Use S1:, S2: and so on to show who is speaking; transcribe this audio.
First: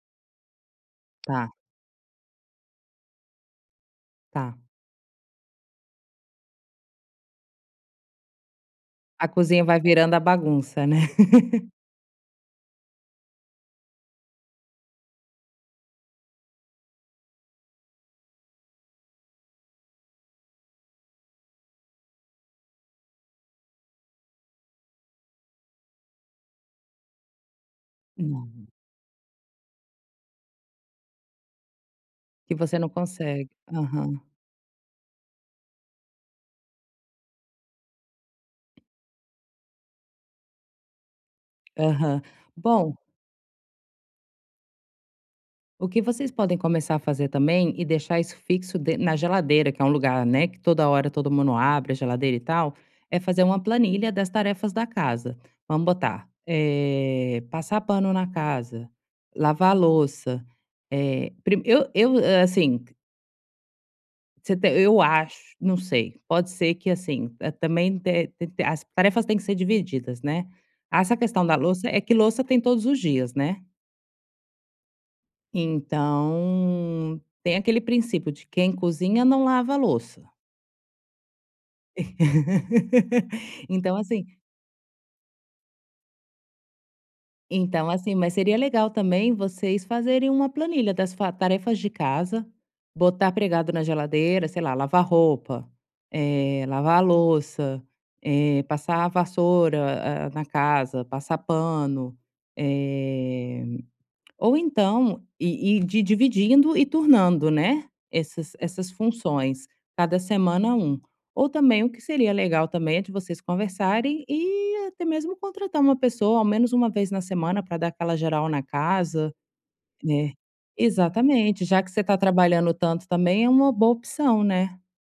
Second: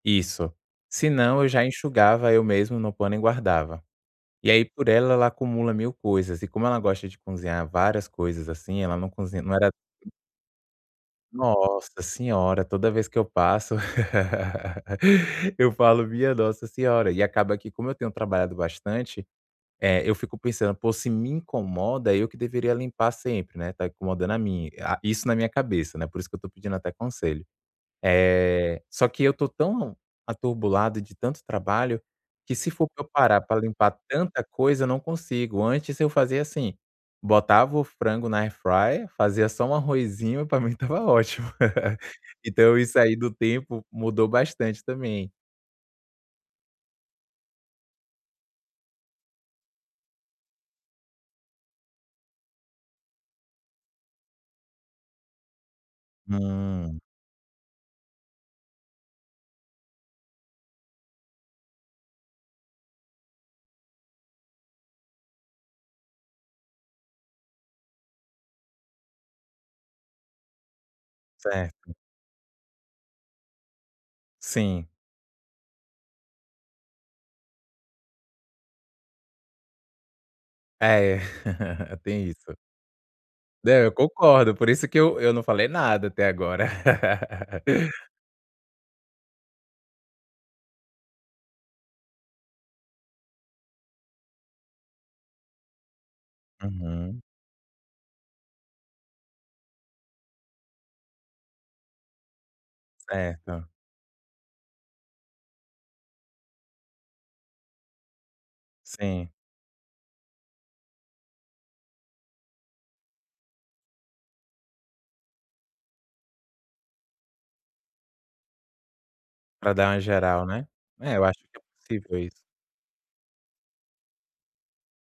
S1: Isso. Se não eu
S2: Tá.
S1: já enxugava, eu mesmo no pano e guardava. E
S2: Tá.
S1: aí por ela, ela acumula mil coisas. E como ela gosta de cozinhar várias coisas, assim, ela não
S2: A
S1: cozinha não
S2: cozinha
S1: era
S2: vai
S1: p
S2: virando a bagunça, né.
S1: Nossa Senhora. Toda vez que eu passo, eu falo: "Minha Nossa Senhora", e acaba que, como eu tenho trabalhado bastante, eh, eu fico pensando: "Pô, se me incomoda, eu que deveria limpar sempre, né, tá incomodando a mim", ah, isso na minha cabeça, né, por isso que eu tô pedindo até conselho.
S2: Imagino.
S1: Eh, só que eu tô tão atrobulado de tanto trabalho que
S2: Que
S1: se
S2: você
S1: for
S2: não
S1: pra eu parar
S2: consegue.
S1: pra limpar
S2: Aham.
S1: tanta coisa, eu não consigo. Antes eu fazia, assim. Botava o frango na air fryer, fazia só um arrozinho e pra mim estava ótimo.
S2: Aham.
S1: Então
S2: Bom
S1: isso aí do tempo mudou bastante também.
S2: o que vocês podem começar a fazer também e deixar isso fixo de na geladeira, que é um lugar, né, que toda hora todo mundo abre a geladeira e tal, é fazer uma planilha das tarefas da casa. Vamos botar,
S1: Hum.
S2: eh, passar pano na casa, lavar louça, eh, prime eu eu, eh, assim. Você tem eu acho, não sei. Pode ser que, assim, hã, também te tem que ter as tarefas têm que ser divididas, né. Ah, essa questão da louça
S1: Certo.
S2: é que louça tem todos os dias, né.
S1: Sim.
S2: Então tem aquele princípio de quem cozinha não lava a louça.
S1: Ah, é. Tem isso. Não, eu
S2: Então, assim.
S1: concordo. Por isso que eu eu não falei nada até agora.
S2: Então, assim, mas seria legal também vocês fazerem uma planilha das fa tarefas de casa, botar pregado na geladeira, sei lá, lavar roupa, eh, lavar a
S1: Uhum.
S2: louça, eh, passar a vassoura, hã, na casa, passar pano, eh,
S1: Certo.
S2: ou então ir ir de dividindo e turnando, né, essas essas
S1: Sim.
S2: funções. Cada semana um. Ou também o que seria legal também é que vocês conversarem e até mesmo contratar uma pessoa, ao menos 1 vez na semana pra dar aquela geral na casa,
S1: Para dar uma
S2: né.
S1: geral, né. É, eu acho que é
S2: Exatamente, já que você tá
S1: possível isso.
S2: trabalhando tanto também é uma boa opção, né.